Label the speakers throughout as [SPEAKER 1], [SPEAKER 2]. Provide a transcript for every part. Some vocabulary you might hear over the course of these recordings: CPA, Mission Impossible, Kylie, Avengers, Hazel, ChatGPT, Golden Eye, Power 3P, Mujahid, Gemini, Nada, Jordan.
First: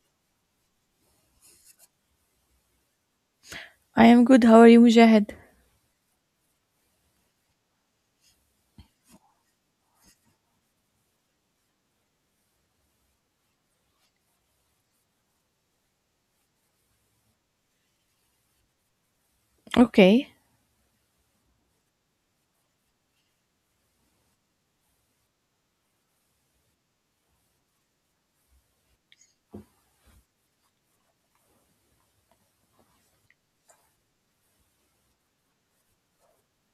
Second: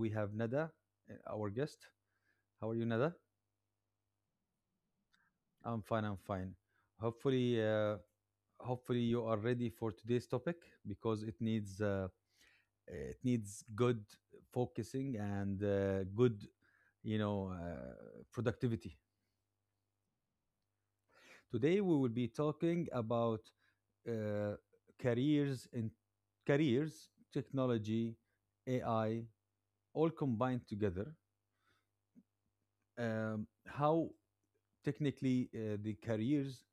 [SPEAKER 1] we have Nada, our guest. How are you, Nada?
[SPEAKER 2] I am good. How are you, Mujahid?
[SPEAKER 1] I'm fine. I'm fine. Hopefully, uh, hopefully, you are ready for today's topic because it needs good focusing and good, you know, uh, productivity.
[SPEAKER 2] Okay.
[SPEAKER 1] Today we will be talking about uh, careers in careers, technology, AI, all combined together, how technically the careers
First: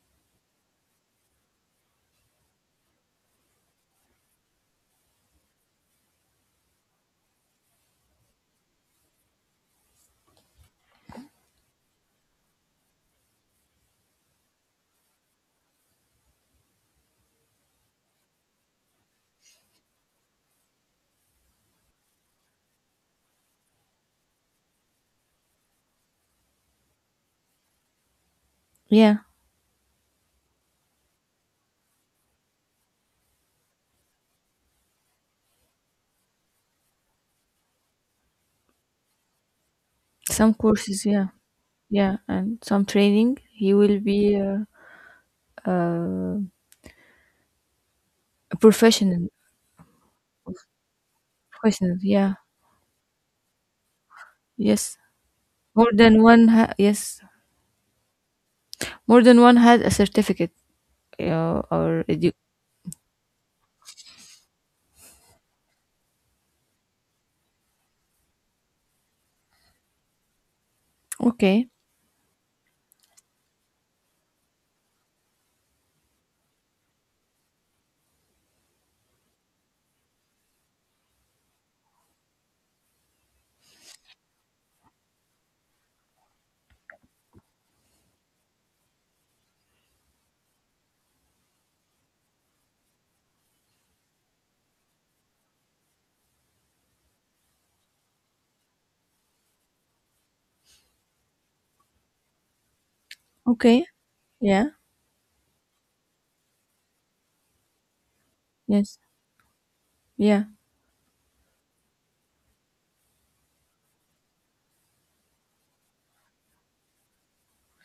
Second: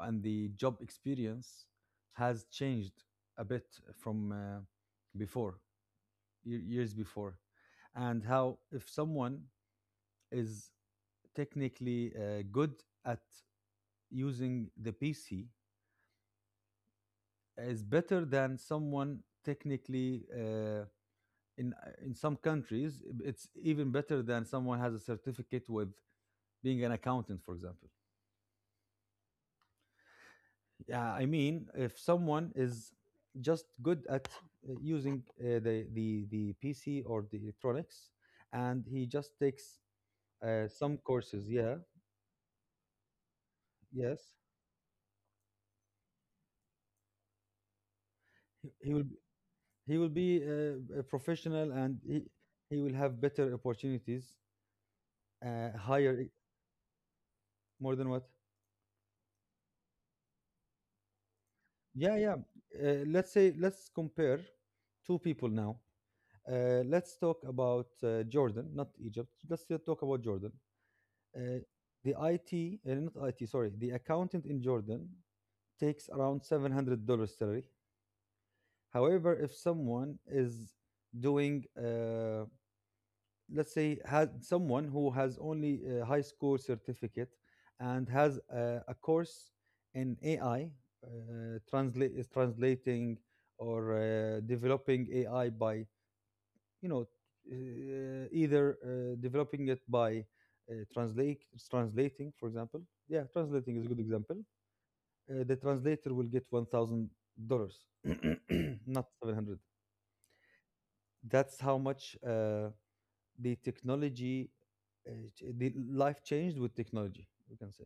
[SPEAKER 1] and the job experience has changed a bit from before years before, and how, if someone is technically good at using the PC, is better than someone technically in in some countries. It's even better than someone has a certificate with being an accountant, for example.
[SPEAKER 2] Yeah.
[SPEAKER 1] Yeah, I mean, if someone is just good at using the PC or the electronics, and he just takes
[SPEAKER 2] Some
[SPEAKER 1] some
[SPEAKER 2] courses. Yeah.
[SPEAKER 1] courses, yeah,
[SPEAKER 2] Yeah. And some training. He will
[SPEAKER 1] yes,
[SPEAKER 2] be uh, a
[SPEAKER 1] he will
[SPEAKER 2] professional.
[SPEAKER 1] he will be a professional,
[SPEAKER 2] Professional.
[SPEAKER 1] and he
[SPEAKER 2] Yeah.
[SPEAKER 1] he will have better opportunities,
[SPEAKER 2] Yes. More
[SPEAKER 1] higher
[SPEAKER 2] than one. Yes.
[SPEAKER 1] more than what?
[SPEAKER 2] More than one had a certificate or
[SPEAKER 1] Yeah,
[SPEAKER 2] edu-
[SPEAKER 1] yeah. Let's compare two people now. Let's talk about Jordan, not Egypt. Let's just talk about Jordan. Uh,
[SPEAKER 2] Okay.
[SPEAKER 1] the IT, not IT, sorry, the accountant in Jordan takes around $700 salary. However, if someone is doing, let's say, has someone who has only a high school certificate and has a course in AI, uh, translate is translating, or developing AI by, you know either developing it by translate translating, for example. Yeah, translating is
[SPEAKER 2] Okay.
[SPEAKER 1] a good example.
[SPEAKER 2] Yeah.
[SPEAKER 1] The translator will get $1000,
[SPEAKER 2] Yes.
[SPEAKER 1] not 700.
[SPEAKER 2] Yeah.
[SPEAKER 1] That's how much the technology the life changed with technology, we can say.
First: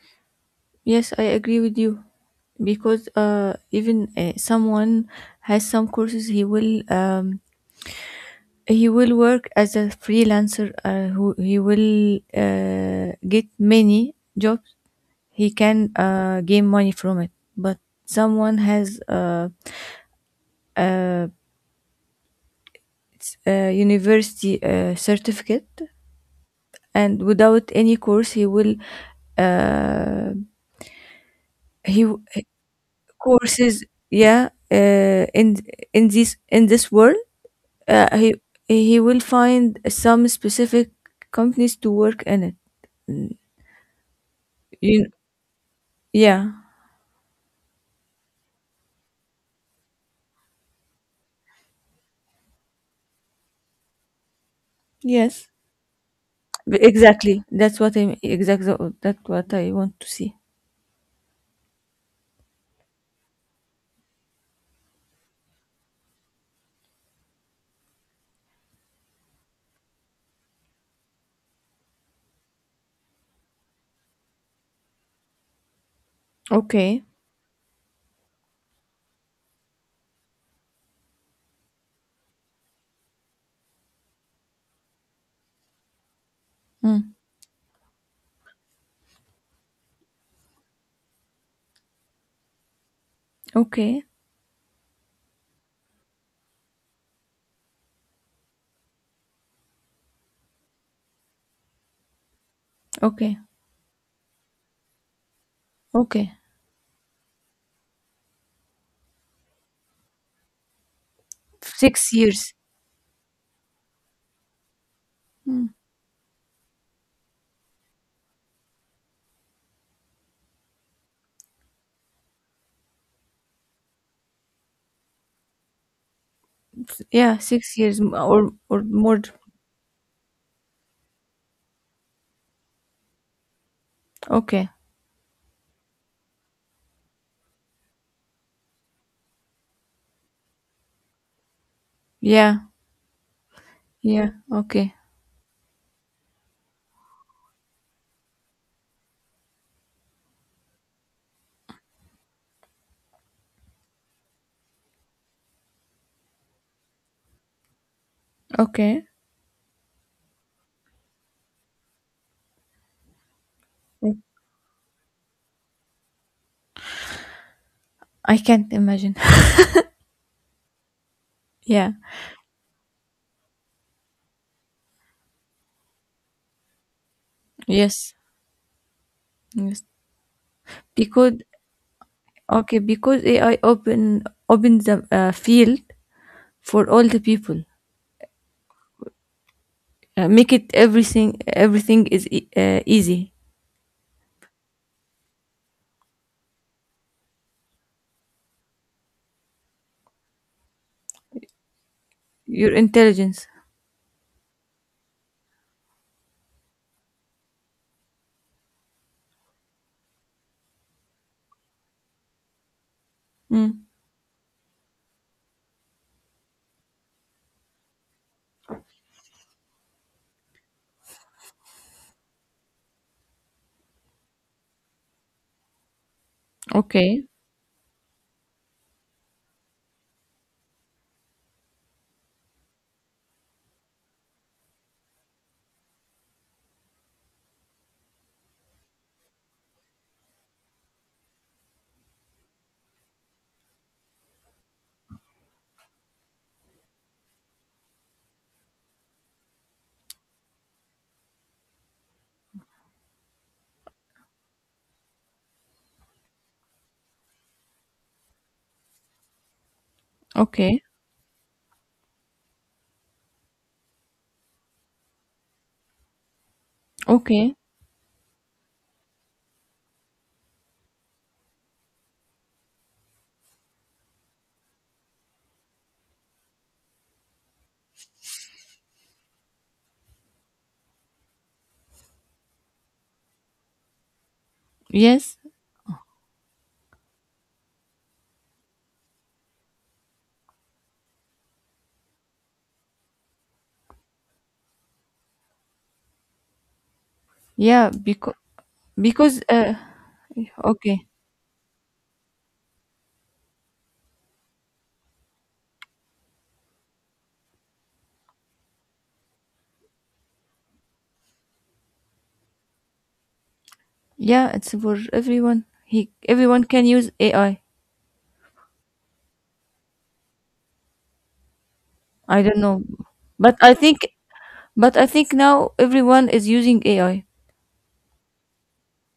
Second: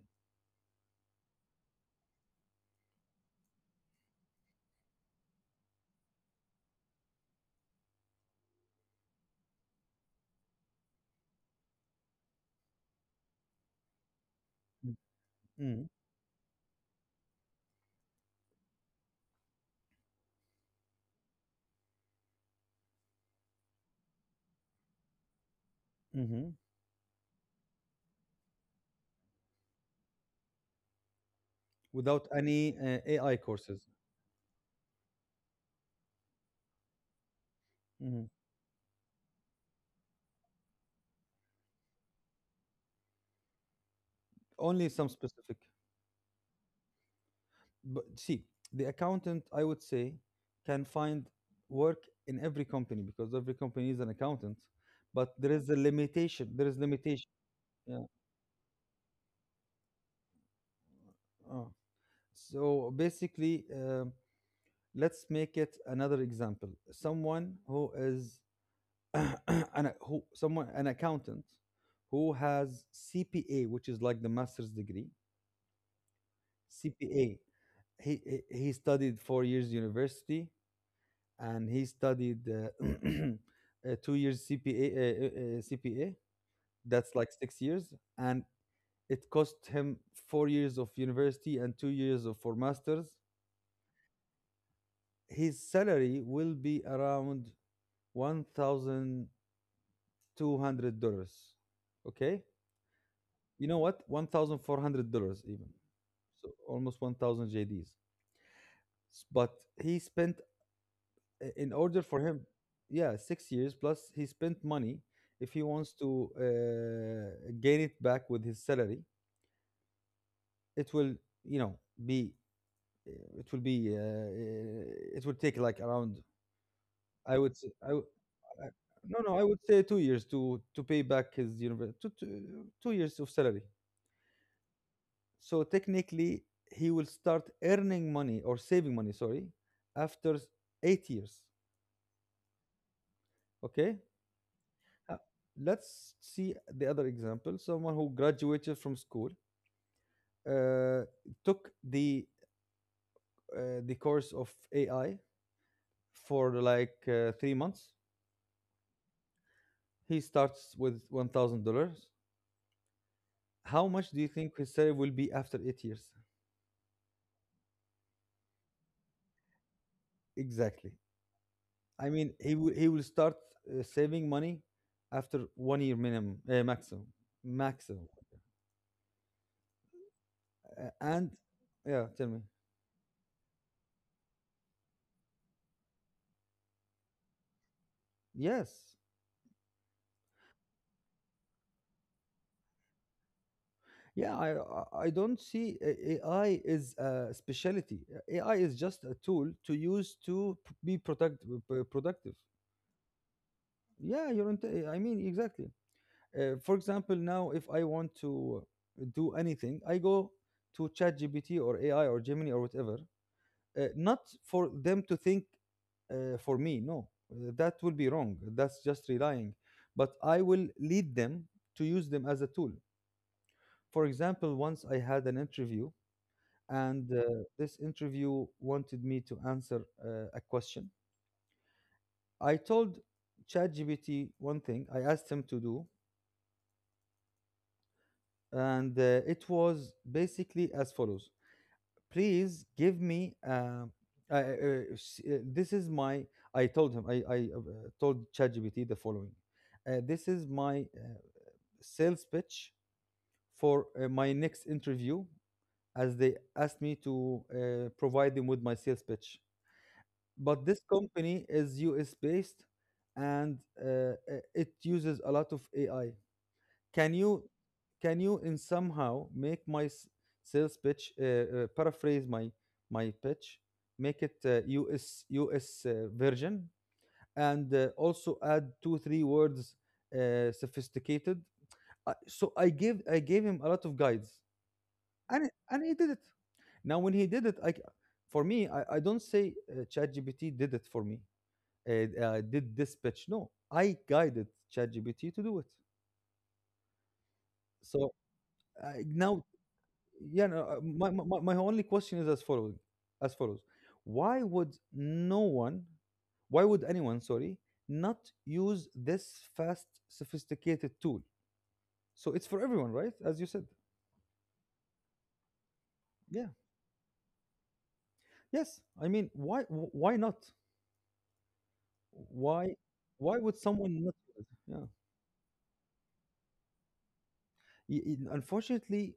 [SPEAKER 2] Yes, I agree with you because even someone has some courses, he will He will work as a freelancer, who he will get many jobs. He
[SPEAKER 1] Mm-hmm.
[SPEAKER 2] can gain money from it. But someone has it's a university certificate,
[SPEAKER 1] Mm-hmm.
[SPEAKER 2] and without any course, he will uh, he w-
[SPEAKER 1] Without any AI courses.
[SPEAKER 2] courses. Yeah, in this world, uh,
[SPEAKER 1] Mhm.
[SPEAKER 2] he he will find some specific companies to work in it. Mm.
[SPEAKER 1] Only
[SPEAKER 2] You,
[SPEAKER 1] some specific,
[SPEAKER 2] yeah.
[SPEAKER 1] but see, the accountant, I would say, can find work in every company because every company is an accountant, but
[SPEAKER 2] Yes.
[SPEAKER 1] there is a limitation, there is limitation.
[SPEAKER 2] Exactly.
[SPEAKER 1] Yeah.
[SPEAKER 2] That's what I want to see.
[SPEAKER 1] uh. So basically, let's make it another example. Someone who is an accountant who has CPA, which is like the master's degree.
[SPEAKER 2] Okay.
[SPEAKER 1] CPA, he studied 4 years university and he studied 2 years CPA. CPA. That's
[SPEAKER 2] Mm.
[SPEAKER 1] like 6 years, and it cost him 4 years of university and 2 years of for masters.
[SPEAKER 2] Okay.
[SPEAKER 1] His salary will be around $1,200. Okay,
[SPEAKER 2] Okay.
[SPEAKER 1] you know what? $1,400 even,
[SPEAKER 2] Okay.
[SPEAKER 1] so almost 1,000 JDs. But he spent, in order
[SPEAKER 2] Six
[SPEAKER 1] for him,
[SPEAKER 2] years.
[SPEAKER 1] yeah, 6 years, plus he spent money. If he
[SPEAKER 2] Mm.
[SPEAKER 1] wants to gain it back with his salary, it will, you know be, it will be it will take like around, I
[SPEAKER 2] Yeah,
[SPEAKER 1] would say
[SPEAKER 2] six
[SPEAKER 1] I,
[SPEAKER 2] years
[SPEAKER 1] w- I-
[SPEAKER 2] or
[SPEAKER 1] no,
[SPEAKER 2] more.
[SPEAKER 1] no, I would say 2 years to pay back his university, 2 years of salary.
[SPEAKER 2] Okay.
[SPEAKER 1] So technically he will start earning money, or saving money, sorry, after 8 years.
[SPEAKER 2] Yeah.
[SPEAKER 1] Okay.
[SPEAKER 2] Yeah. Okay.
[SPEAKER 1] Uh, let's see the other example. Someone who graduated from school, uh, took the course of AI for like 3 months.
[SPEAKER 2] Okay.
[SPEAKER 1] He starts with $1,000. How much do
[SPEAKER 2] Mm.
[SPEAKER 1] you think his salary will be after 8 years?
[SPEAKER 2] I can't imagine.
[SPEAKER 1] Exactly.
[SPEAKER 2] yeah.
[SPEAKER 1] I mean, he will start saving money after 1 year minimum, maximum, maximum.
[SPEAKER 2] Yes. Yes.
[SPEAKER 1] And
[SPEAKER 2] Because
[SPEAKER 1] yeah, tell me.
[SPEAKER 2] okay, because AI opens the field for all the people.
[SPEAKER 1] Yes,
[SPEAKER 2] Make it everything. Everything is easy.
[SPEAKER 1] yeah, I don't see, AI is a specialty. AI is just a tool to use to be productive.
[SPEAKER 2] Your intelligence.
[SPEAKER 1] Yeah, you're. I mean, exactly. For example, now if I want to do anything, I go to ChatGPT or AI or Gemini or whatever.
[SPEAKER 2] Mm.
[SPEAKER 1] Not for them to think for me. No. That will be wrong. That's just relying. But I will lead them to use them as a tool. For example, once I had an interview and
[SPEAKER 2] Okay,
[SPEAKER 1] this interview wanted me to answer a question. I told ChatGPT one thing I asked him to do, and it was basically as follows. Please give me. This is my. I told him. I Told ChatGPT the following. This is my sales pitch for my next interview, as they asked me to provide them with my sales pitch, but this
[SPEAKER 2] okay,
[SPEAKER 1] company is US based and it uses a lot of AI. Can you,
[SPEAKER 2] okay.
[SPEAKER 1] can you in somehow make my sales pitch, paraphrase my my pitch, make it US version, and also add two three words sophisticated. So I gave him a lot of guides,
[SPEAKER 2] Yes,
[SPEAKER 1] and he did it. Now when he did it, for me, I don't say ChatGPT did it for me, uh, did this pitch. No, I guided ChatGPT to do it.
[SPEAKER 2] yeah,
[SPEAKER 1] So
[SPEAKER 2] because because
[SPEAKER 1] now,
[SPEAKER 2] uh,
[SPEAKER 1] yeah, no,
[SPEAKER 2] okay,
[SPEAKER 1] my only question is as follows, why would no one, why would anyone, sorry, not use this fast, sophisticated tool? So it's for everyone, right? As you said,
[SPEAKER 2] yeah, it's for everyone. He
[SPEAKER 1] yeah,
[SPEAKER 2] Everyone can use AI.
[SPEAKER 1] yes. I mean, why, why not?
[SPEAKER 2] I don't
[SPEAKER 1] Why,
[SPEAKER 2] know,
[SPEAKER 1] why
[SPEAKER 2] but
[SPEAKER 1] would someone not use it? Yeah.
[SPEAKER 2] I think now everyone is using AI.
[SPEAKER 1] Unfortunately,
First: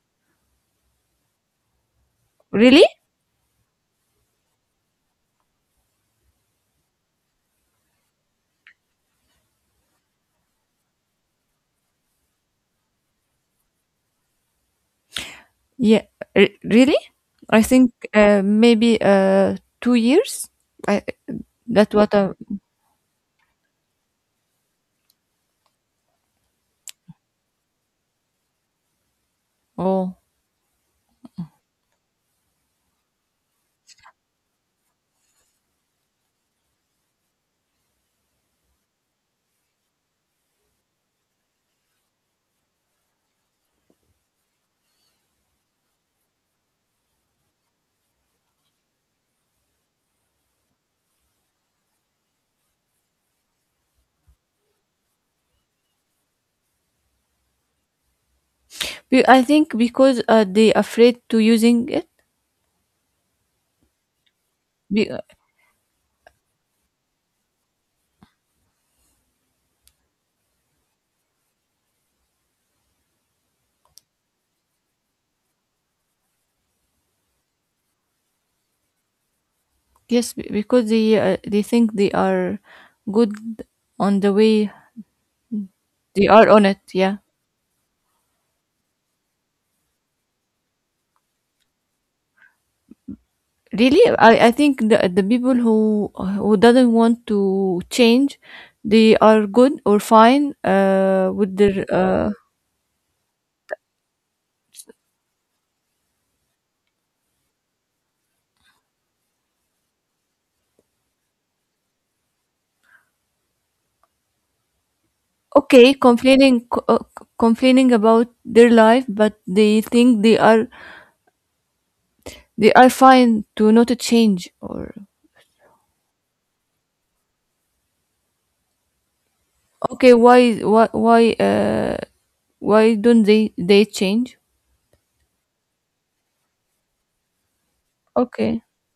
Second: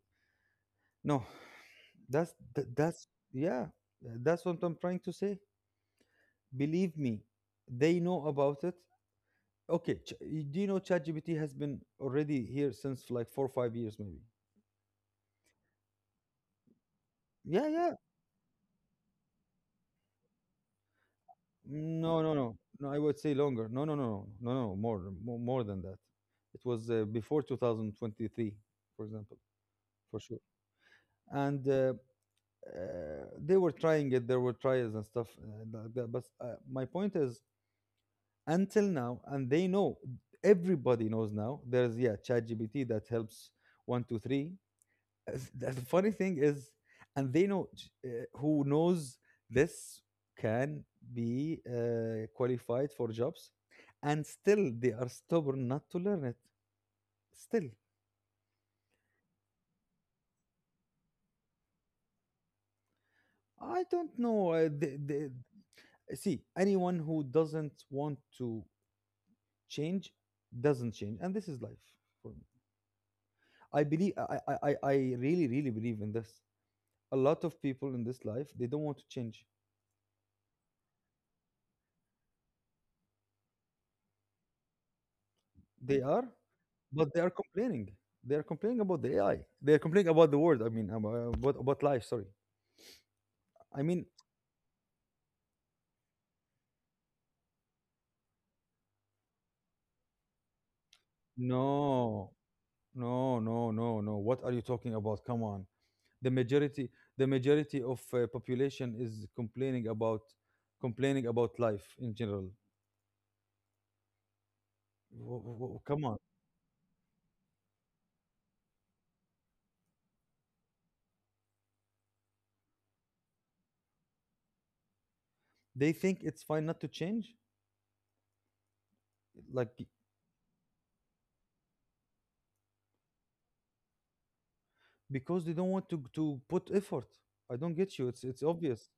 [SPEAKER 1] no.
[SPEAKER 2] Really?
[SPEAKER 1] That's, yeah, that's what I'm trying to say. Believe me, they know about it. Okay, do you know ChatGPT has been already here since like 4 or 5 years maybe?
[SPEAKER 2] Yeah, re- really? I
[SPEAKER 1] Yeah,
[SPEAKER 2] think
[SPEAKER 1] yeah.
[SPEAKER 2] maybe 2 years. I that what
[SPEAKER 1] No,
[SPEAKER 2] I
[SPEAKER 1] no, no. No, I would say longer. No, no, no, no, no, no. More, more, more than that. It was before 2023, for example,
[SPEAKER 2] Oh.
[SPEAKER 1] for sure. And uh, they were trying it. There were trials and stuff. Like that. But my point is, until now, and they know, everybody knows now there's, yeah, ChatGPT that helps one two three. The funny thing is, and they know who knows this can be qualified for jobs, and still they are stubborn not to learn it, still.
[SPEAKER 2] I think because they afraid to using it.
[SPEAKER 1] I don't know,
[SPEAKER 2] Be-
[SPEAKER 1] see, anyone who doesn't want to change doesn't change, and this is life. For me, I believe, I really really believe in this. A lot of people in this life, they don't want to change.
[SPEAKER 2] Yes, because they think they are good on the way
[SPEAKER 1] They are.
[SPEAKER 2] they are on it.
[SPEAKER 1] But they
[SPEAKER 2] Yeah,
[SPEAKER 1] are complaining. They are complaining about the AI. They are complaining about the world. I mean about, about life, sorry. I
[SPEAKER 2] really,
[SPEAKER 1] mean,
[SPEAKER 2] I think the people who doesn't want to change, they are good or fine with their
[SPEAKER 1] no no, what are you talking about? Come on. The majority, the majority of population is complaining about, complaining about life in general.
[SPEAKER 2] okay
[SPEAKER 1] Come on.
[SPEAKER 2] complaining complaining about their life, but they think they are fine to not to change or
[SPEAKER 1] They think it's fine not to change, like,
[SPEAKER 2] okay why don't they change?
[SPEAKER 1] because they don't want to put effort. I don't get you, it's
[SPEAKER 2] Okay,
[SPEAKER 1] obvious.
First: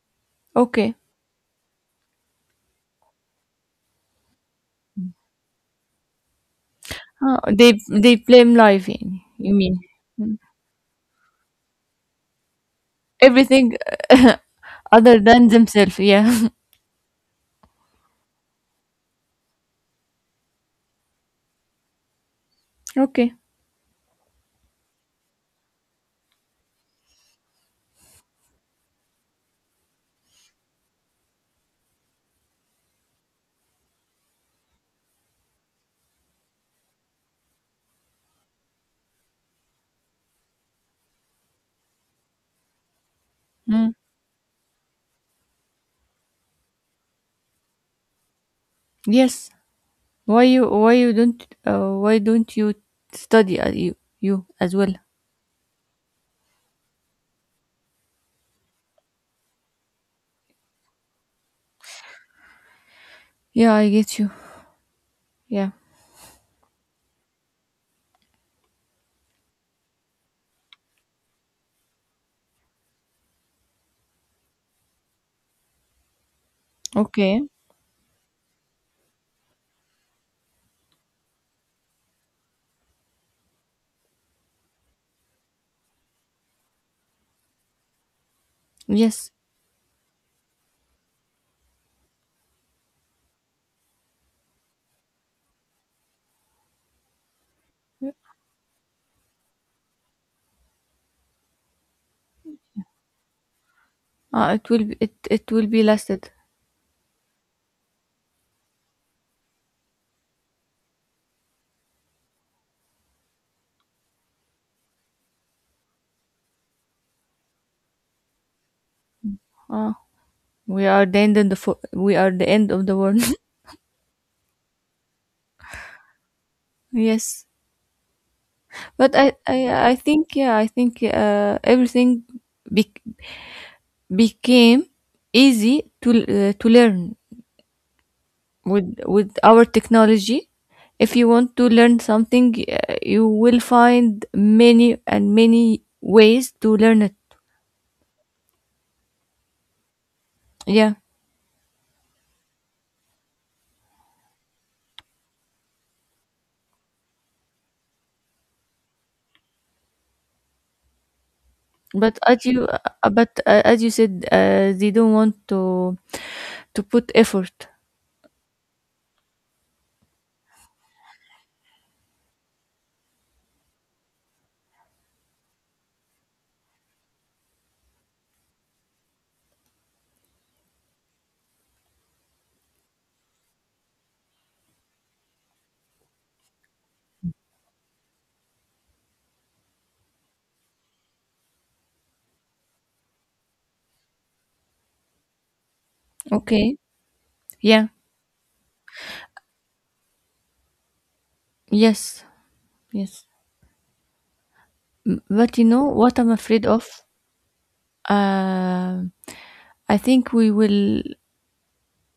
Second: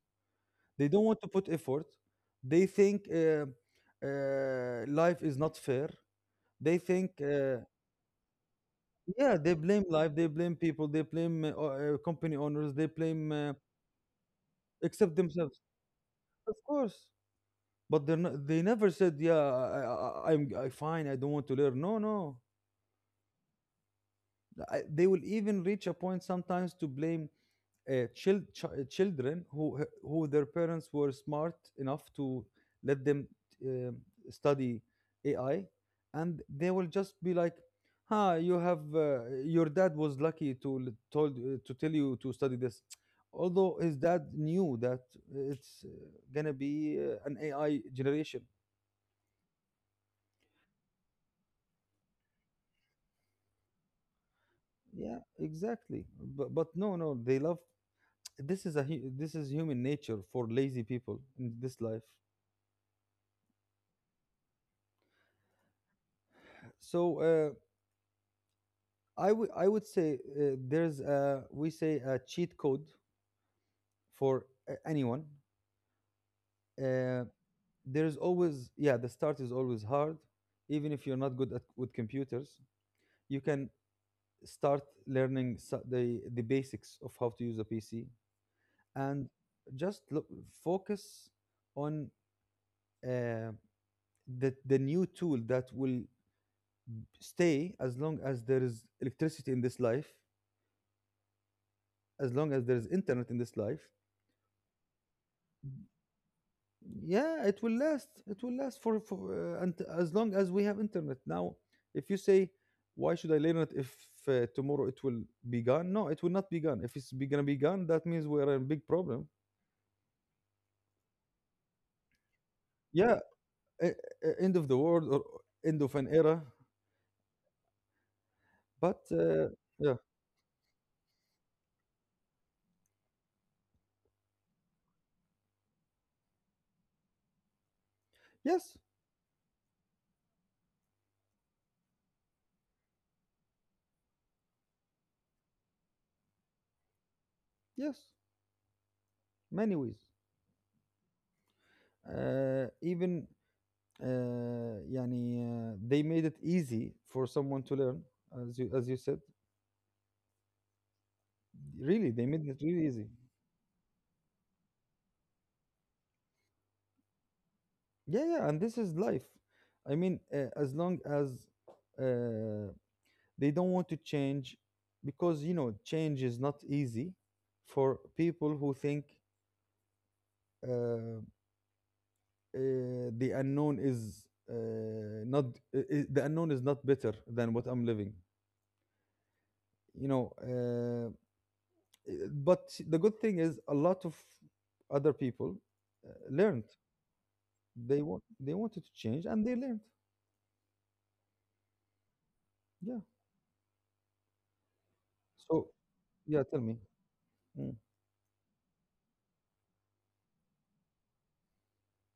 [SPEAKER 1] They
[SPEAKER 2] okay.
[SPEAKER 1] don't want to put effort. They think, life is not fair. They think,
[SPEAKER 2] Oh, they blame life.
[SPEAKER 1] yeah, they
[SPEAKER 2] You mean,
[SPEAKER 1] blame life, they
[SPEAKER 2] mm,
[SPEAKER 1] blame people, they blame company owners, they blame
[SPEAKER 2] everything
[SPEAKER 1] except
[SPEAKER 2] other than
[SPEAKER 1] themselves,
[SPEAKER 2] themselves? Yeah.
[SPEAKER 1] of course. But they never said, yeah, I, I'm, I, fine. I don't want to learn. No, no.
[SPEAKER 2] okay.
[SPEAKER 1] I, they will even reach a point sometimes to blame children who their parents were smart enough to let them uh, study AI, and they will just be like, "Huh, you have, your dad was lucky to l- told to tell you to study this." Although
[SPEAKER 2] Mm.
[SPEAKER 1] his dad knew that it's gonna be an AI generation.
[SPEAKER 2] Yes. Why you don't why don't you study you as well?
[SPEAKER 1] Yeah, exactly. But no, no, they love. This is a this is human nature for lazy people in this life.
[SPEAKER 2] Yeah, I get you. Yeah.
[SPEAKER 1] So. I would say there's a, we say a cheat code for anyone. Uh,
[SPEAKER 2] Okay.
[SPEAKER 1] there's always, yeah, the start is always hard, even if you're not good at with computers. You can start learning, the basics of how to use a PC, and
[SPEAKER 2] Yes.
[SPEAKER 1] just look, focus on uh, the new tool that will stay as long as there is electricity in this life, as long as there is internet in this life.
[SPEAKER 2] It it will be lasted.
[SPEAKER 1] Yeah, it will last, it will last for and as long as we have internet now. If you say, why should I learn it if tomorrow it will be gone? No, it will not be gone. If it's be gonna be gone, that means we're in big problem.
[SPEAKER 2] Uh, we are the end of the
[SPEAKER 1] Yeah,
[SPEAKER 2] world.
[SPEAKER 1] end of the world or end of an era.
[SPEAKER 2] yes.
[SPEAKER 1] But
[SPEAKER 2] But I, I I
[SPEAKER 1] yeah,
[SPEAKER 2] think I think everything be- became easy to learn
[SPEAKER 1] yes,
[SPEAKER 2] with our technology. If you want to learn something, you will find many and many ways to learn it.
[SPEAKER 1] yes, many ways.
[SPEAKER 2] Yeah,
[SPEAKER 1] Even uh, يعني they made it easy for someone to learn, as you said, really
[SPEAKER 2] but
[SPEAKER 1] they
[SPEAKER 2] as
[SPEAKER 1] made it
[SPEAKER 2] you
[SPEAKER 1] really easy.
[SPEAKER 2] uh, but uh, as you said, they don't want to put effort.
[SPEAKER 1] Yeah, yeah, and this is life. I mean, as long as uh, they don't want to change, because you know, change is not easy for people who think, uh, uh, the unknown is, uh, not, the unknown is not better than what I'm living. You know, uh, but the good thing is a lot of other people learned.
[SPEAKER 2] Okay. Yeah.
[SPEAKER 1] They wanted to change and they learned.
[SPEAKER 2] Yes.
[SPEAKER 1] Yeah.
[SPEAKER 2] Yes. But you
[SPEAKER 1] So
[SPEAKER 2] know what I'm
[SPEAKER 1] yeah, tell
[SPEAKER 2] afraid
[SPEAKER 1] me.
[SPEAKER 2] of?
[SPEAKER 1] Mm,
[SPEAKER 2] Uh, I think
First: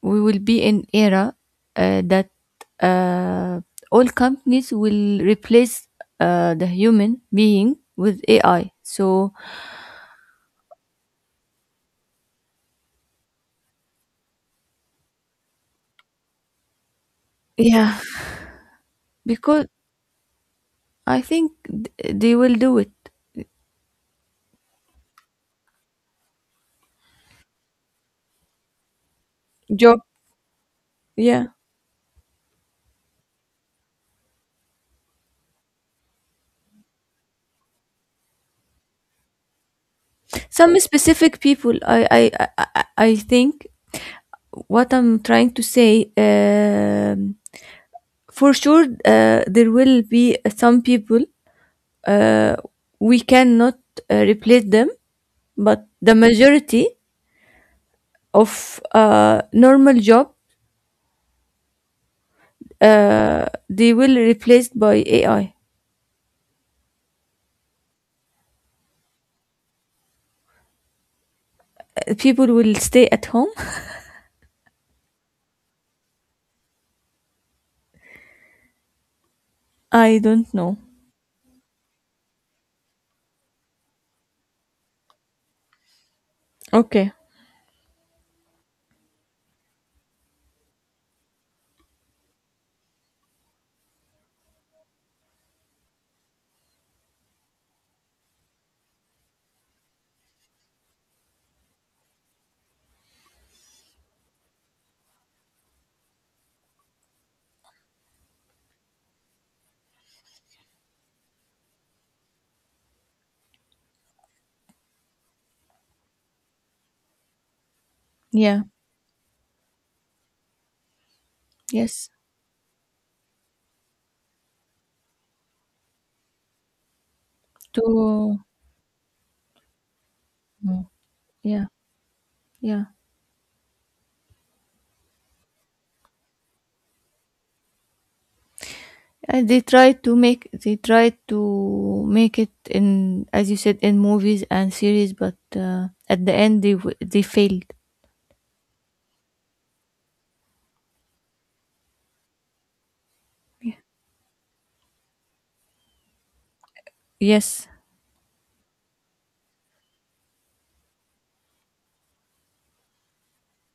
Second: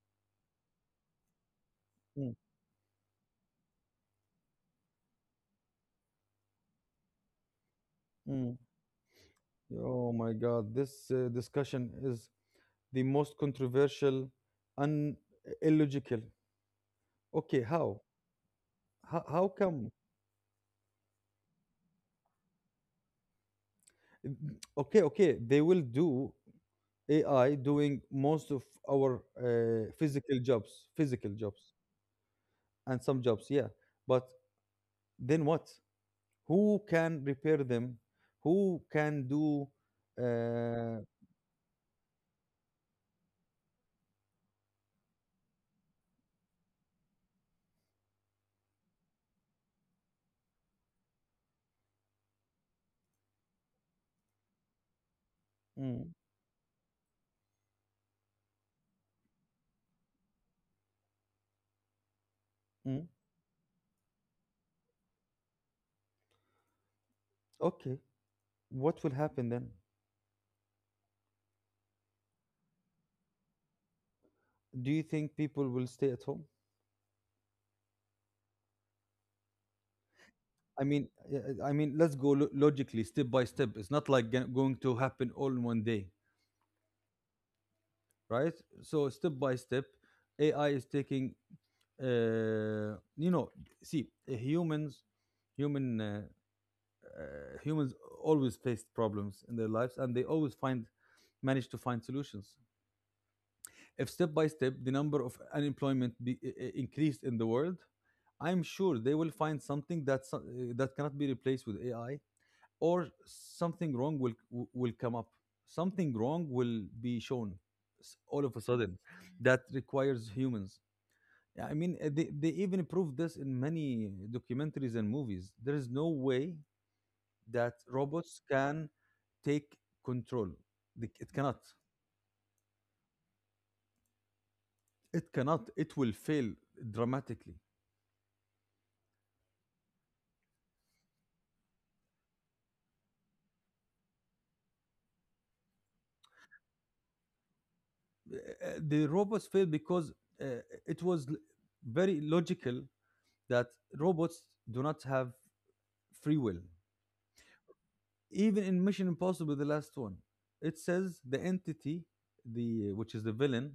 [SPEAKER 2] we will be in era that
[SPEAKER 1] mm,
[SPEAKER 2] uh, all companies will replace the human being with
[SPEAKER 1] mm.
[SPEAKER 2] AI. So.
[SPEAKER 1] Oh my God, this discussion is the most controversial and illogical. Okay,
[SPEAKER 2] Yeah,
[SPEAKER 1] how? How
[SPEAKER 2] because
[SPEAKER 1] come?
[SPEAKER 2] I think they will do it.
[SPEAKER 1] Okay, okay, they will do AI doing most of our
[SPEAKER 2] Job.
[SPEAKER 1] physical jobs,
[SPEAKER 2] Yeah.
[SPEAKER 1] and some jobs, yeah. But then what? Who can repair them? Who can do?
[SPEAKER 2] Some
[SPEAKER 1] Uh,
[SPEAKER 2] specific people, I think what I'm trying to say. For sure, there will be some people uh, we cannot replace them, but
[SPEAKER 1] mm,
[SPEAKER 2] the majority of normal job,
[SPEAKER 1] mm,
[SPEAKER 2] they will replaced by AI.
[SPEAKER 1] okay, what will happen then?
[SPEAKER 2] People will stay at home.
[SPEAKER 1] Do you think people will stay at home?
[SPEAKER 2] I don't know.
[SPEAKER 1] I mean, yeah, I mean, let's go logically, step by step. It's not like going to happen all in one day,
[SPEAKER 2] Okay.
[SPEAKER 1] right? So step by step, AI is taking. Uh, you know, See, human, uh, uh, humans always face problems in their lives, and they always manage to find solutions. If step by step the number of unemployment be increased in the world, I'm sure they will find something that cannot be replaced with AI, or something wrong will come up, something wrong will be shown all of a
[SPEAKER 2] Yeah.
[SPEAKER 1] sudden, that requires humans. Yeah, I mean,
[SPEAKER 2] Yes.
[SPEAKER 1] they even prove this in many documentaries and movies. There is no way that
[SPEAKER 2] To.
[SPEAKER 1] robots can take control.
[SPEAKER 2] Mm.
[SPEAKER 1] They c- it cannot
[SPEAKER 2] Yeah. Yeah.
[SPEAKER 1] it cannot It will fail dramatically.
[SPEAKER 2] And they try to make it in as you said in movies and series, but at the end they failed.
[SPEAKER 1] The robots fail because it was very logical that robots do not have free will,
[SPEAKER 2] Yes.
[SPEAKER 1] even in Mission Impossible, the last one. It says the entity, the which is the villain,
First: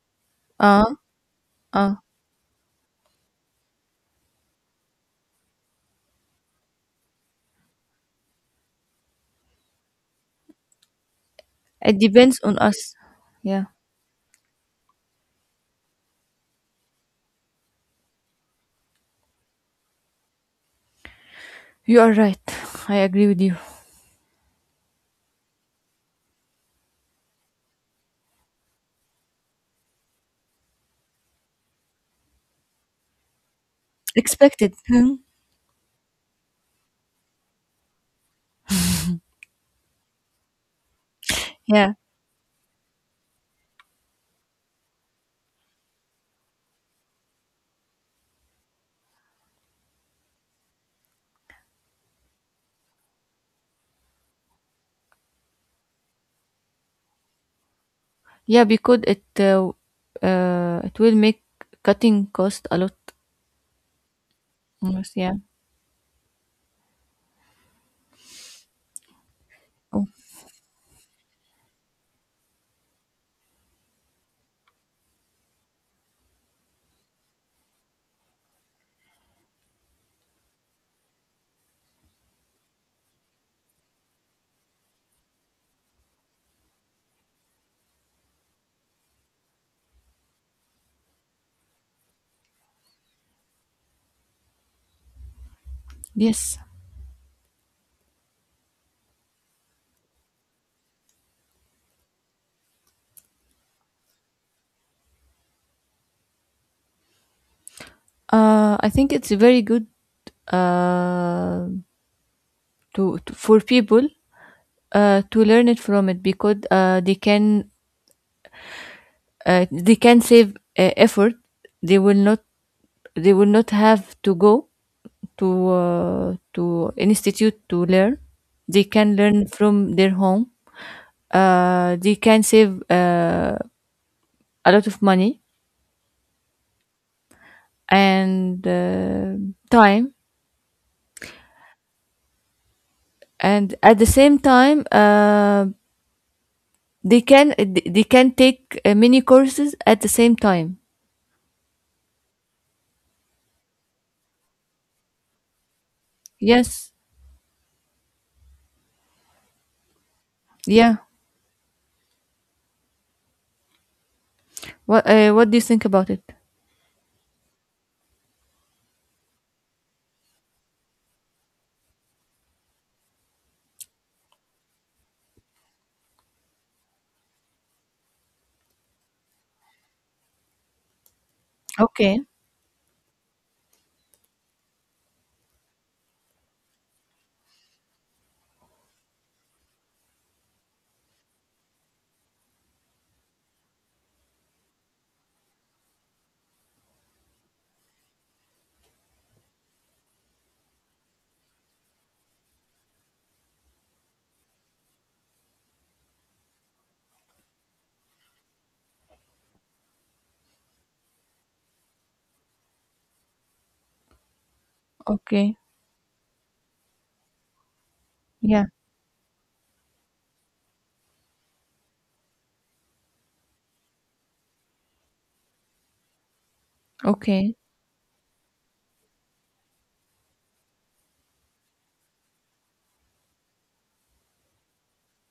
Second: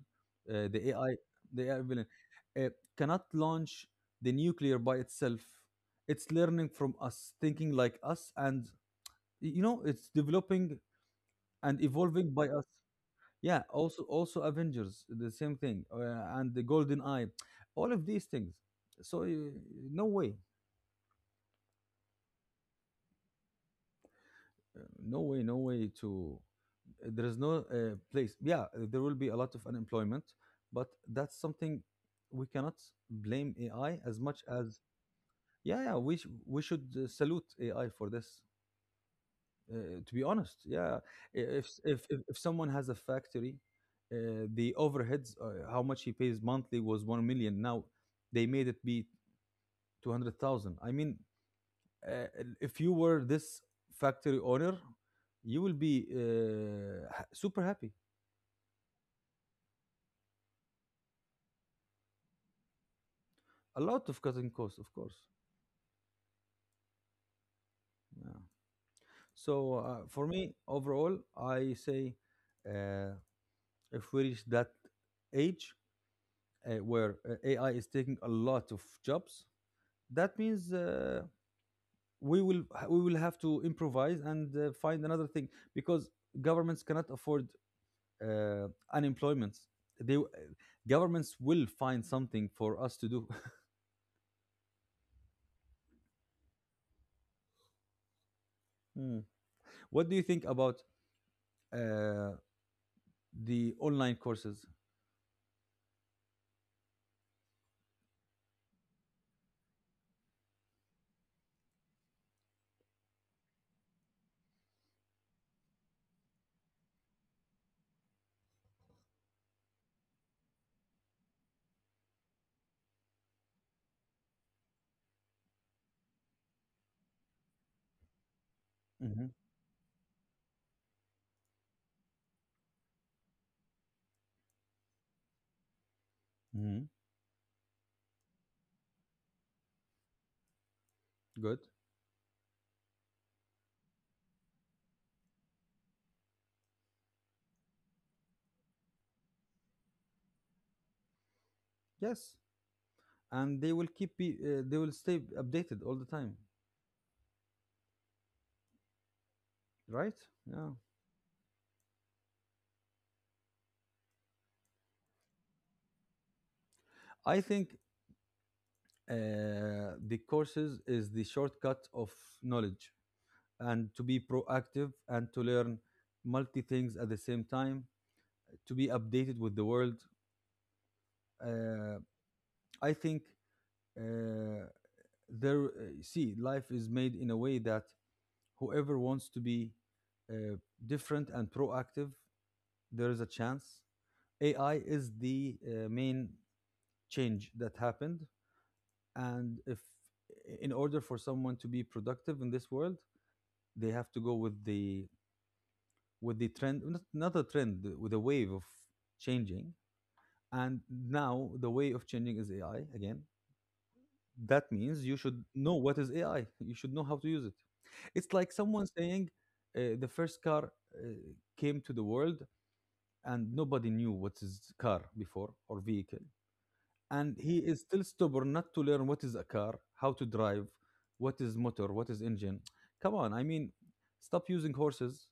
[SPEAKER 2] Uh.
[SPEAKER 1] the AI, the AI
[SPEAKER 2] Uh.
[SPEAKER 1] villain, uh, cannot launch the nuclear by itself. It's learning from us, thinking like us, and it's developing and
[SPEAKER 2] It
[SPEAKER 1] evolving
[SPEAKER 2] depends
[SPEAKER 1] by
[SPEAKER 2] on
[SPEAKER 1] us.
[SPEAKER 2] us.
[SPEAKER 1] Yeah,
[SPEAKER 2] Yeah.
[SPEAKER 1] also Avengers, the same thing, and the Golden Eye, all of these things. So no way.
[SPEAKER 2] You are right. I agree with you.
[SPEAKER 1] No way, to there is no place. Yeah, there will be a lot of unemployment, but that's something we cannot blame AI as much
[SPEAKER 2] Expected.
[SPEAKER 1] as,
[SPEAKER 2] Hmm.
[SPEAKER 1] yeah, yeah, we should salute AI for this, uh, to be honest. Yeah,
[SPEAKER 2] Yeah.
[SPEAKER 1] if someone has a factory, uh, the overheads, how much he pays monthly, was 1 million. Now they made it be 200,000, I mean, uh, if you were this factory owner, you will be super happy.
[SPEAKER 2] Yeah, because it will make cutting cost a lot.
[SPEAKER 1] A lot of cutting costs, of
[SPEAKER 2] Almost,
[SPEAKER 1] course.
[SPEAKER 2] yeah.
[SPEAKER 1] Yeah. So
[SPEAKER 2] Oh,
[SPEAKER 1] for me, overall, I say, uh, if we reach that age where AI is taking a lot of jobs, that means we will we will have to improvise and find another thing, because governments cannot afford unemployment. They w- Governments will find something for us to do.
[SPEAKER 2] yes.
[SPEAKER 1] Mm. What do you think about uh, the online courses?
[SPEAKER 2] I think it's very good uh, to for people to learn it from it because they can save effort. They will not they will not have to go to an institute to learn. They can
[SPEAKER 1] Hmm.
[SPEAKER 2] learn from their home. They can save a lot of money
[SPEAKER 1] Hmm.
[SPEAKER 2] and time,
[SPEAKER 1] Good.
[SPEAKER 2] and at the same time they can take many courses at the same time.
[SPEAKER 1] Yes, and they will stay updated all the time,
[SPEAKER 2] Yes.
[SPEAKER 1] right? Yeah.
[SPEAKER 2] Yeah. What what do you think about it?
[SPEAKER 1] I think the courses is the shortcut of knowledge, and to be proactive and to learn multi things at the same time, to be updated with the world. Uh,
[SPEAKER 2] Okay.
[SPEAKER 1] I think, uh, there see, life is made in a way that whoever wants to be uh, different and proactive, there is a chance. AI is the main change that happened, and if, in order for someone to be productive in this world, they have to go with the trend. Not, not a trend, with a wave of changing. And now the way of changing is AI again. That means you should
[SPEAKER 2] Okay.
[SPEAKER 1] know what is AI. You should know how to use it. It's like
[SPEAKER 2] Yeah.
[SPEAKER 1] someone saying, the first car, uh, came to the world, and nobody knew what is car before or vehicle. And
[SPEAKER 2] Okay.
[SPEAKER 1] he is still stubborn not to learn what is a car, how to drive, what is motor, what is engine. Come on, I mean, stop using horses,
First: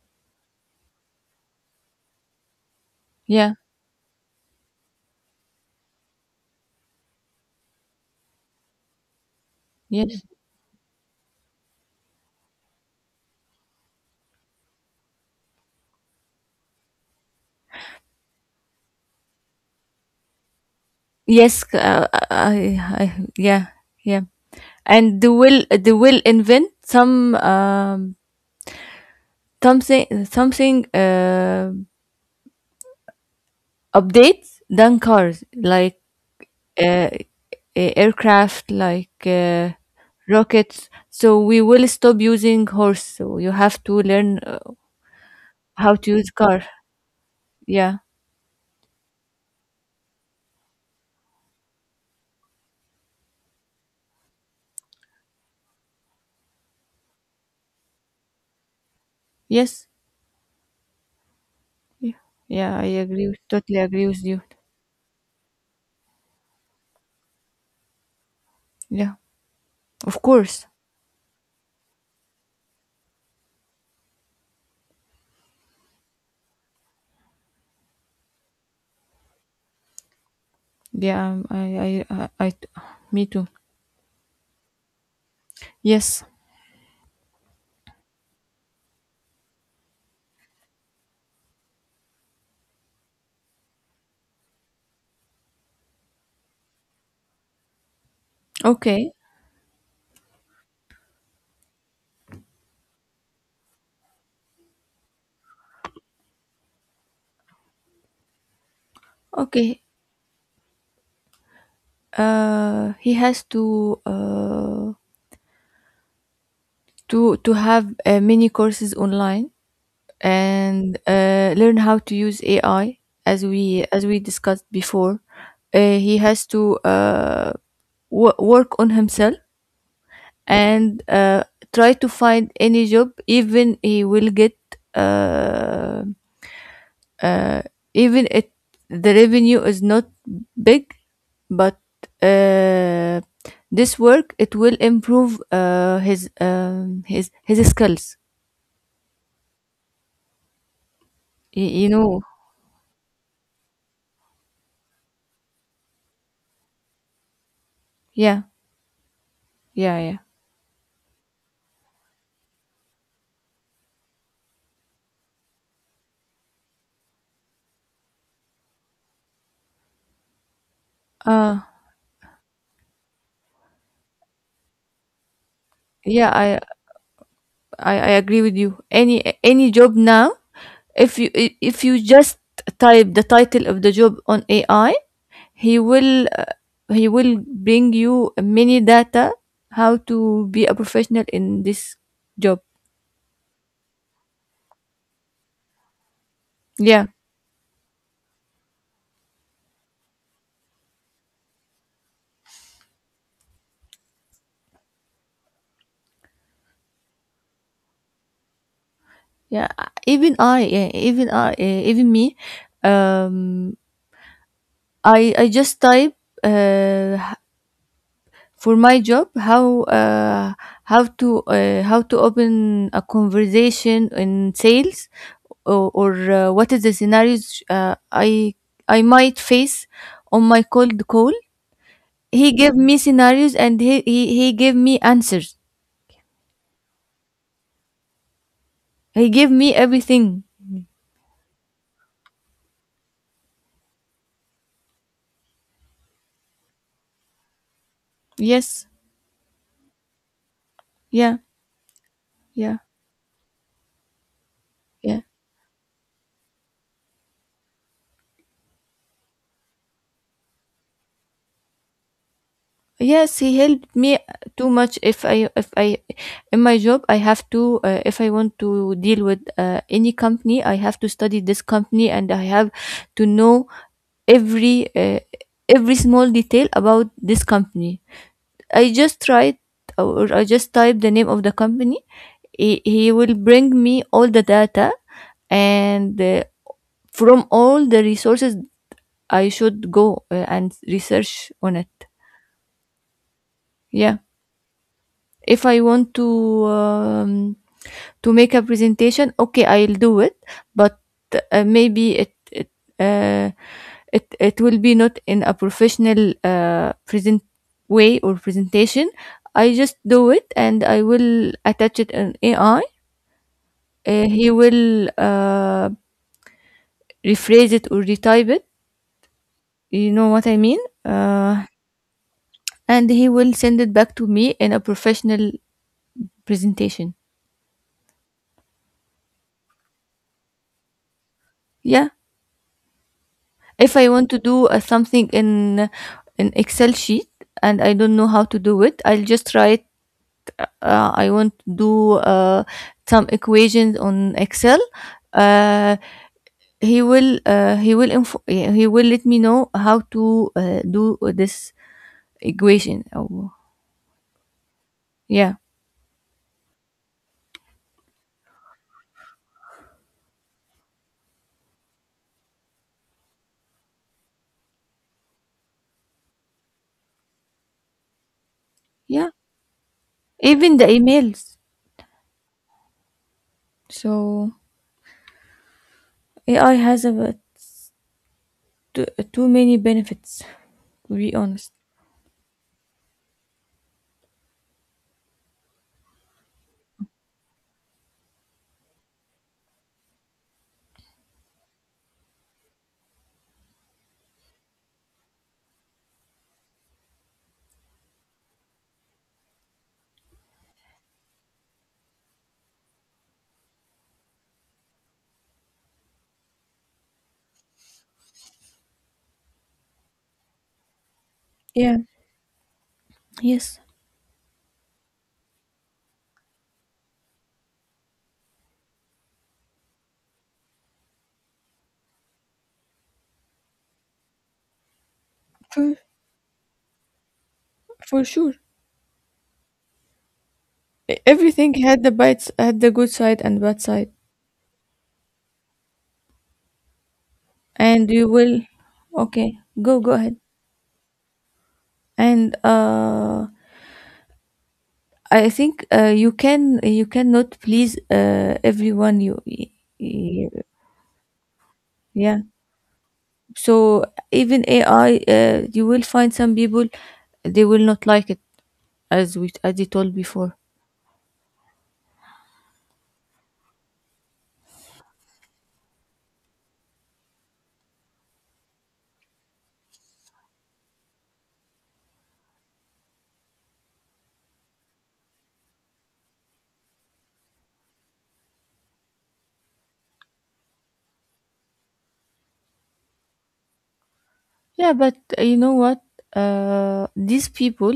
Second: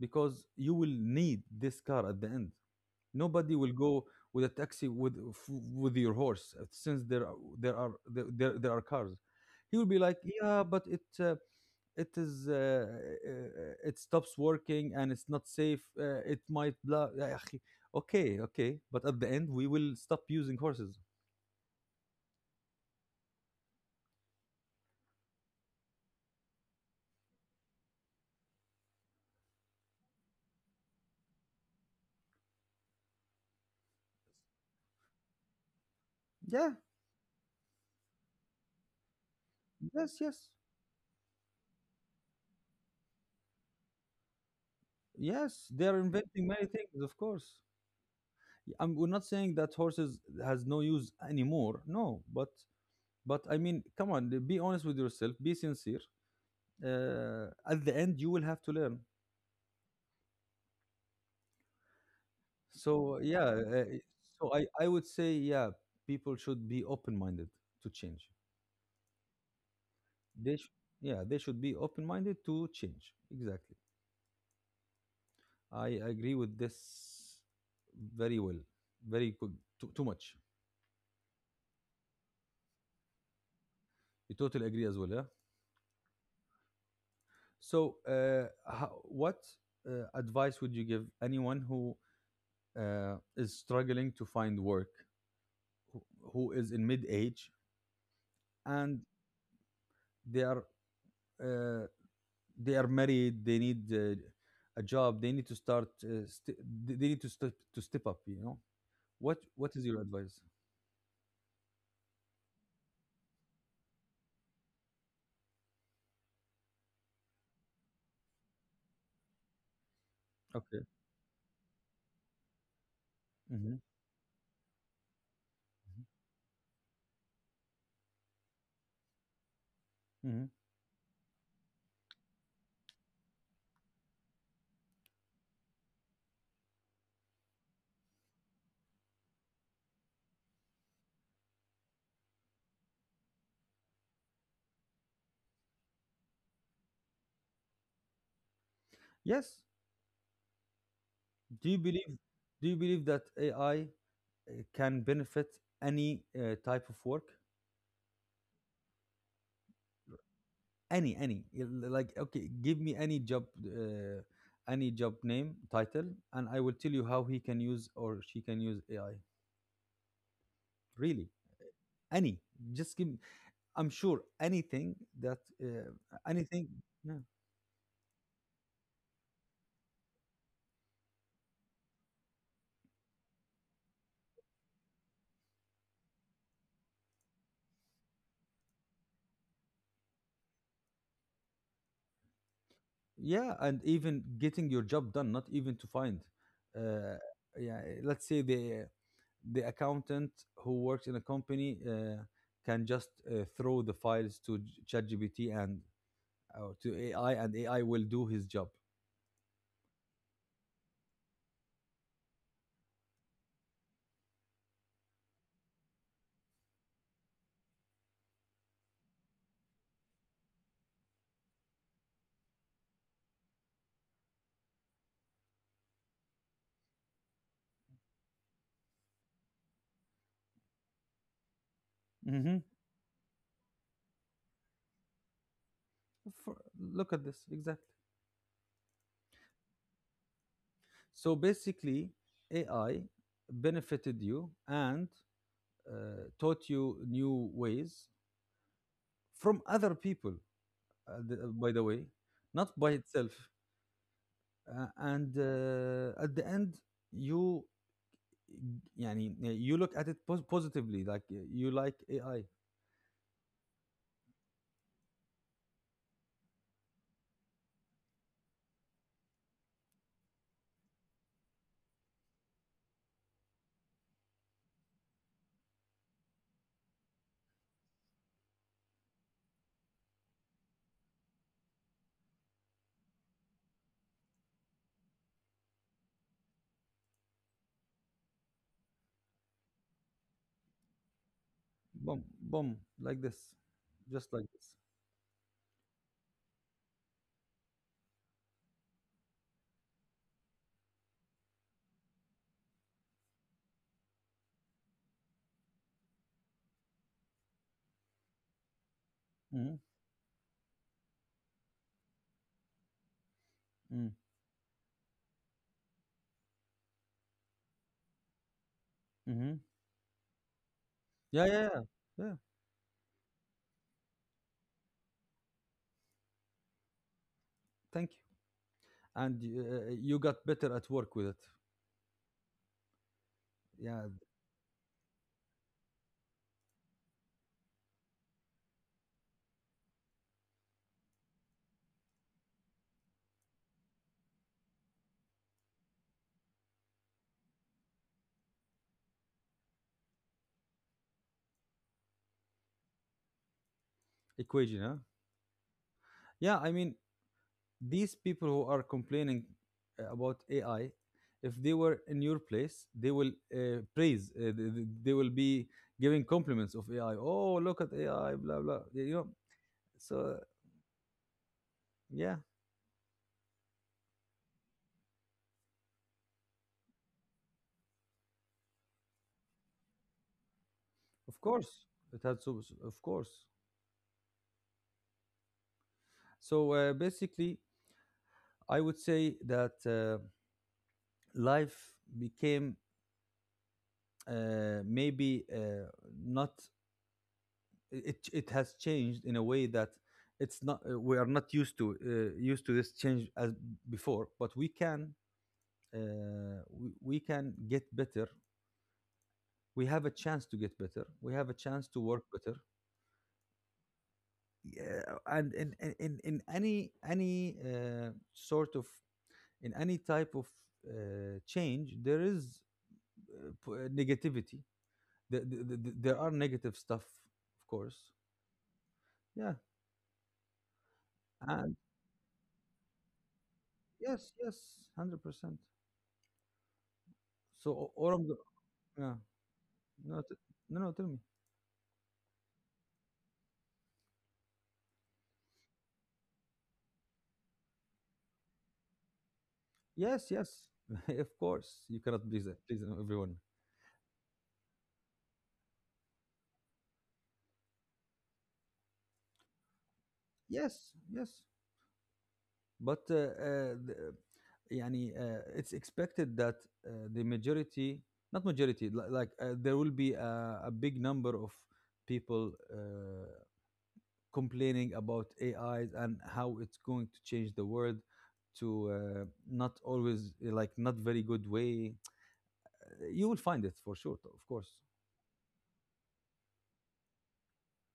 [SPEAKER 1] because you will need this car at the end.
[SPEAKER 2] Yeah.
[SPEAKER 1] Nobody will go with a taxi with with your horse, since there are cars. He will be like,
[SPEAKER 2] Yes.
[SPEAKER 1] yeah, but it is, it stops working and it's not safe. It might blah. يا أخي. Okay, okay, but at the end we will stop using horses.
[SPEAKER 2] Yes, yeah, yeah and they will invent some something updates than cars, like
[SPEAKER 1] Yeah,
[SPEAKER 2] uh, aircraft, like
[SPEAKER 1] yes, yes,
[SPEAKER 2] rockets. So we will stop using horse, so you have to learn
[SPEAKER 1] yes. They
[SPEAKER 2] how
[SPEAKER 1] are
[SPEAKER 2] to use
[SPEAKER 1] inventing
[SPEAKER 2] car.
[SPEAKER 1] many things, of course.
[SPEAKER 2] Yeah.
[SPEAKER 1] We're not saying that horses has no use anymore. No, but I mean, come on, be honest with yourself. Be sincere. At the end you will have to learn.
[SPEAKER 2] Yes. Yeah,
[SPEAKER 1] So yeah,
[SPEAKER 2] totally agree with you.
[SPEAKER 1] so I would say, yeah, people should be open minded to change.
[SPEAKER 2] Yeah, of
[SPEAKER 1] they
[SPEAKER 2] course.
[SPEAKER 1] sh- yeah, they should be open minded to change, exactly. I agree with this. Very well, very good, too, too much.
[SPEAKER 2] Yeah, I me too.
[SPEAKER 1] You totally agree as well, yeah.
[SPEAKER 2] Yes.
[SPEAKER 1] So how, what advice would you give anyone who is struggling to find work, who, who is in mid age and
[SPEAKER 2] Okay.
[SPEAKER 1] they are uh, they are married, they need a job, they need to start, they need to step, to step up, what
[SPEAKER 2] Okay,
[SPEAKER 1] is your advice?
[SPEAKER 2] he has to to have many courses online
[SPEAKER 1] Okay.
[SPEAKER 2] and learn how to use AI, as
[SPEAKER 1] Hmm.
[SPEAKER 2] we discussed before. He has to work on himself
[SPEAKER 1] Hmm.
[SPEAKER 2] and try to find any job, even he will get uh, uh, even it the revenue is not big, but uh, this work it will improve his skills.
[SPEAKER 1] Yes. do you
[SPEAKER 2] Y- you
[SPEAKER 1] believe
[SPEAKER 2] know.
[SPEAKER 1] do you believe that AI can benefit any type of work?
[SPEAKER 2] Yeah, yeah, yeah.
[SPEAKER 1] Any Yeah, like, okay, give me any job, uh, any job name, title, and I will tell you how he can use or she can use AI, really,
[SPEAKER 2] Uh
[SPEAKER 1] any. Just give, I'm sure anything that,
[SPEAKER 2] yeah,
[SPEAKER 1] anything, yeah.
[SPEAKER 2] I agree with you. Any job now, if you if you just type the title of the job on AI, he will uh, he will bring you many data how to be a professional in this job.
[SPEAKER 1] Yeah, and even getting your job done, not even to find,
[SPEAKER 2] Yeah.
[SPEAKER 1] uh, yeah, let's say the accountant who works in a company can just throw the files to ChatGPT and to AI, and AI will do his job.
[SPEAKER 2] Yeah, even me, um I just type uh for my job, how how to open a conversation in sales, or what is the scenarios I might face on my cold call. He
[SPEAKER 1] Hmm.
[SPEAKER 2] gave me scenarios, and he gave me answers.
[SPEAKER 1] For, look at this exactly.
[SPEAKER 2] He gave me everything.
[SPEAKER 1] So basically, AI benefited you and taught you new ways
[SPEAKER 2] Yes.
[SPEAKER 1] from other people.
[SPEAKER 2] Yeah.
[SPEAKER 1] By the way, not
[SPEAKER 2] Yeah.
[SPEAKER 1] by itself.
[SPEAKER 2] Yeah.
[SPEAKER 1] And at the end, you you look at it positively, like, you like AI.
[SPEAKER 2] Yes, he helped me too much. If I, in my job, I have to, if I want to deal with any company, I have to study this company and I have to know every, uh, every small detail about this company. I just tried I just type the name of the company. He will bring me all the data and from all the resources I should go and research on it.
[SPEAKER 1] Boom, boom, like this,
[SPEAKER 2] Yeah.
[SPEAKER 1] just like this.
[SPEAKER 2] If I want um, to make a presentation, okay, I'll do it, but maybe it it uh, it it will be not in a professional present way or presentation. I
[SPEAKER 1] Hmm.
[SPEAKER 2] just do it and I will attach it an AI.
[SPEAKER 1] Mm.
[SPEAKER 2] He will rephrase it or retype it.
[SPEAKER 1] Mm-hmm.
[SPEAKER 2] You know what I mean?
[SPEAKER 1] Yeah,
[SPEAKER 2] Uh,
[SPEAKER 1] yeah, yeah, yeah.
[SPEAKER 2] and he will send it back to me in a professional presentation.
[SPEAKER 1] Thank you. And you got better at work with it.
[SPEAKER 2] Yeah. If
[SPEAKER 1] Yeah,
[SPEAKER 2] I want to do something in an Excel sheet and I don't know how to do it, I'll just write. I want to do some equations on Excel. Uh, he will he will let me know how to do this equation. Oh,
[SPEAKER 1] equation, huh?
[SPEAKER 2] yeah,
[SPEAKER 1] Yeah, I mean, these people who are complaining about AI, if they were in your place, they will praise. They will be giving compliments of AI. Oh, look at AI, blah blah. You know.
[SPEAKER 2] yeah.
[SPEAKER 1] So
[SPEAKER 2] Even the emails.
[SPEAKER 1] yeah,
[SPEAKER 2] So AI has too, too many benefits. To be
[SPEAKER 1] of course
[SPEAKER 2] honest.
[SPEAKER 1] it had, of course. So basically, I would say that life became, maybe not it has changed in a way that it's not, we are not used to, used to this change as before, but we can, we can get better. We have a chance to get better, we have a chance
[SPEAKER 2] Yeah.
[SPEAKER 1] to work better.
[SPEAKER 2] Yes.
[SPEAKER 1] Yeah, and in any sort of, in any type of change, there is negativity.
[SPEAKER 2] True.
[SPEAKER 1] There are negative stuff, of course.
[SPEAKER 2] For sure.
[SPEAKER 1] Yeah.
[SPEAKER 2] Everything
[SPEAKER 1] And
[SPEAKER 2] had the had the good side and bad side,
[SPEAKER 1] yes, yes, 100%. So o-
[SPEAKER 2] and
[SPEAKER 1] or I'm
[SPEAKER 2] you
[SPEAKER 1] go-
[SPEAKER 2] will.
[SPEAKER 1] yeah.
[SPEAKER 2] Okay, go
[SPEAKER 1] No,
[SPEAKER 2] ahead.
[SPEAKER 1] no, no, tell me.
[SPEAKER 2] And I think you can you cannot please everyone. You,
[SPEAKER 1] Yes,
[SPEAKER 2] y-
[SPEAKER 1] yes. Of course, you cannot
[SPEAKER 2] yeah.
[SPEAKER 1] please it- please everyone.
[SPEAKER 2] So even AI, you will find some people they will not like it, as we as I told before.
[SPEAKER 1] Yes, yes. But it's expected that the majority, not majority, like, there will be a big number of people complaining about AIs and how it's going to change the world to, not always, like, not very good way. You will find it for sure, of course.
[SPEAKER 2] Yeah, but you know what? These people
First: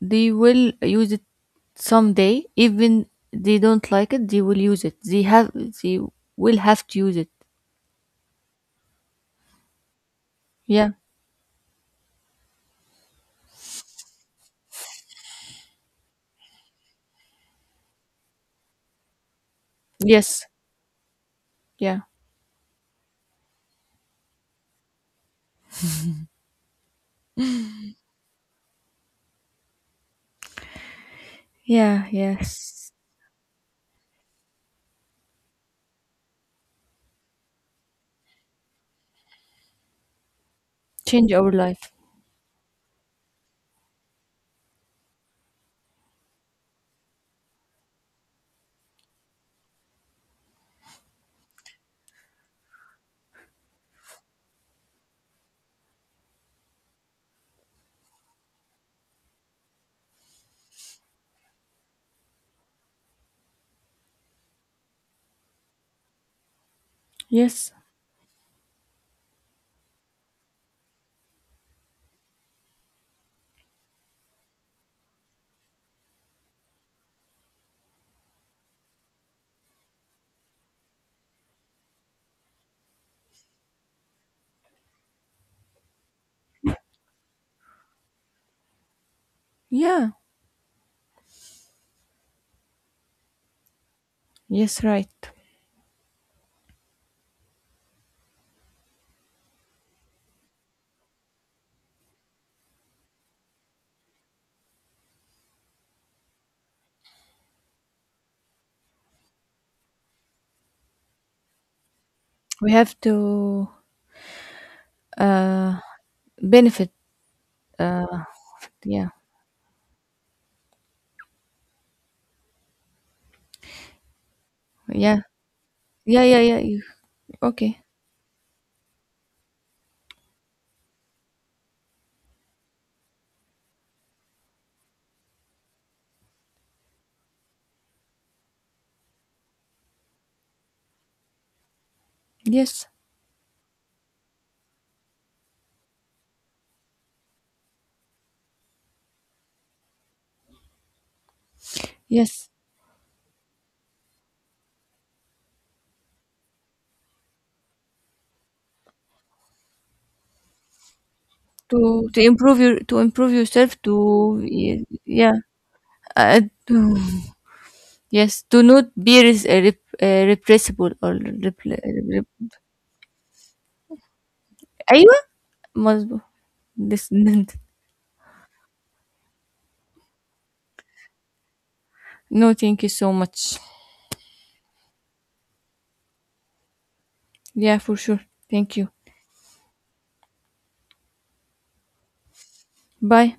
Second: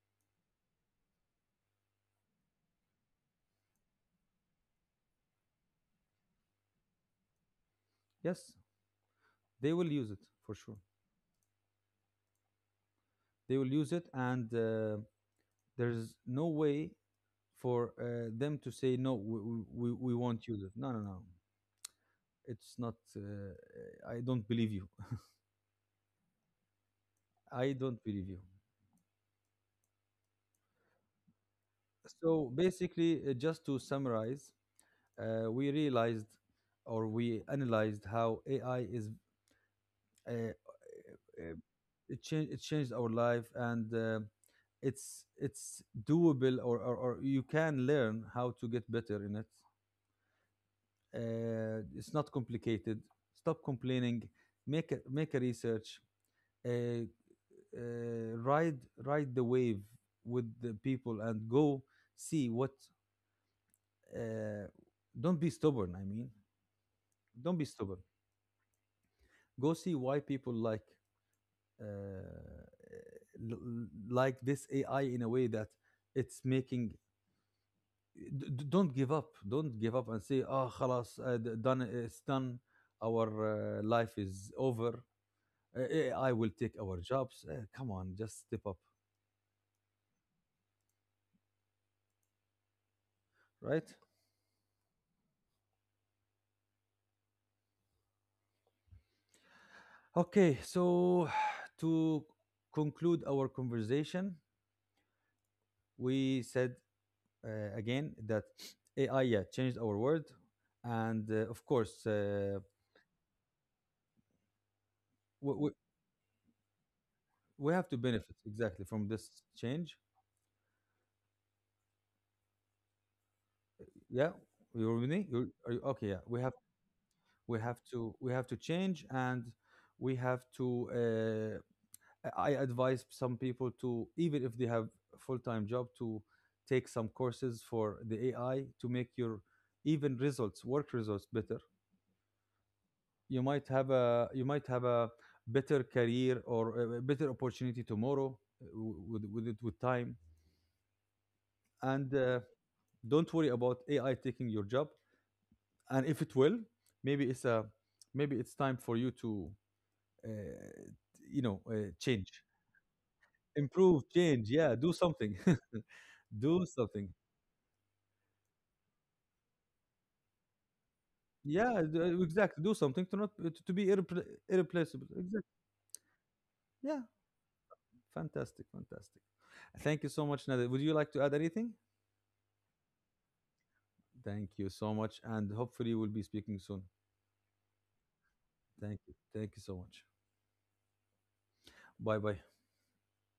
[SPEAKER 2] they will use it someday, even they don't like it they will use it, they have, they will have to use it.
[SPEAKER 1] Yes. They will use it for sure.
[SPEAKER 2] Yeah.
[SPEAKER 1] They will use it, and there's no way for them to say no. We
[SPEAKER 2] Yes.
[SPEAKER 1] won't use it. No, no, no.
[SPEAKER 2] Yeah.
[SPEAKER 1] It's not. I don't believe you. I don't believe you.
[SPEAKER 2] Yeah.
[SPEAKER 1] So
[SPEAKER 2] Yes.
[SPEAKER 1] basically, just to summarize, we realized, or we analyzed, how AI is, uh, uh,
[SPEAKER 2] Change our
[SPEAKER 1] uh,
[SPEAKER 2] life.
[SPEAKER 1] it changed our life, and it's doable, or you can learn how to get better in it. It's not complicated. Stop complaining. Make a research. Uh, Ride the wave with the people and go see what. Uh, don't be stubborn. I mean, don't be
[SPEAKER 2] Yes.
[SPEAKER 1] stubborn. Go see why people like, uh, l- like this AI in a way that it's making. Don't give up. Don't give up and say, "Ah, oh, خلاص, done. It's done. Our life is over." AI will take our jobs. Come on, just step up,
[SPEAKER 2] Yeah.
[SPEAKER 1] right?
[SPEAKER 2] Yes, right.
[SPEAKER 1] Okay, so to conclude our conversation, we said again that AI, yeah, changed our world, and of course,
[SPEAKER 2] We have to
[SPEAKER 1] we, we,
[SPEAKER 2] uh benefit.
[SPEAKER 1] we have to
[SPEAKER 2] Uh,
[SPEAKER 1] benefit exactly from
[SPEAKER 2] yeah.
[SPEAKER 1] this change. Yeah, you're with
[SPEAKER 2] Yeah.
[SPEAKER 1] me. Okay, yeah,
[SPEAKER 2] Yeah. Yeah. Yeah, okay.
[SPEAKER 1] we have to change, and we have to. I advise some people to, even if they have a full-time job, to take some courses for the AI to make your even results, work results, better.
[SPEAKER 2] Yes.
[SPEAKER 1] You might have a better career or a better opportunity tomorrow, uh, with it, with time. And
[SPEAKER 2] Yes,
[SPEAKER 1] don't worry about AI taking your job. And if it will, maybe it's time for you to uh,
[SPEAKER 2] to
[SPEAKER 1] change.
[SPEAKER 2] improve your, to improve yourself, to
[SPEAKER 1] Improve, change, yeah, do
[SPEAKER 2] yeah,
[SPEAKER 1] something.
[SPEAKER 2] uh,
[SPEAKER 1] Do something.
[SPEAKER 2] yes, do not be repressible or repl-
[SPEAKER 1] Yeah,
[SPEAKER 2] uh, rep-
[SPEAKER 1] exactly, do something to not to be irreplaceable,
[SPEAKER 2] أيوة.
[SPEAKER 1] exactly.
[SPEAKER 2] مظبوط.
[SPEAKER 1] Yeah,
[SPEAKER 2] This.
[SPEAKER 1] fantastic, fantastic. Thank you so much, Nader. Would you like to add anything?
[SPEAKER 2] No, thank you so much.
[SPEAKER 1] Thank you so much, and hopefully we'll be speaking soon.
[SPEAKER 2] Yeah, for sure. Thank you.
[SPEAKER 1] Thank you, thank you so much. Bye bye.
[SPEAKER 2] Bye.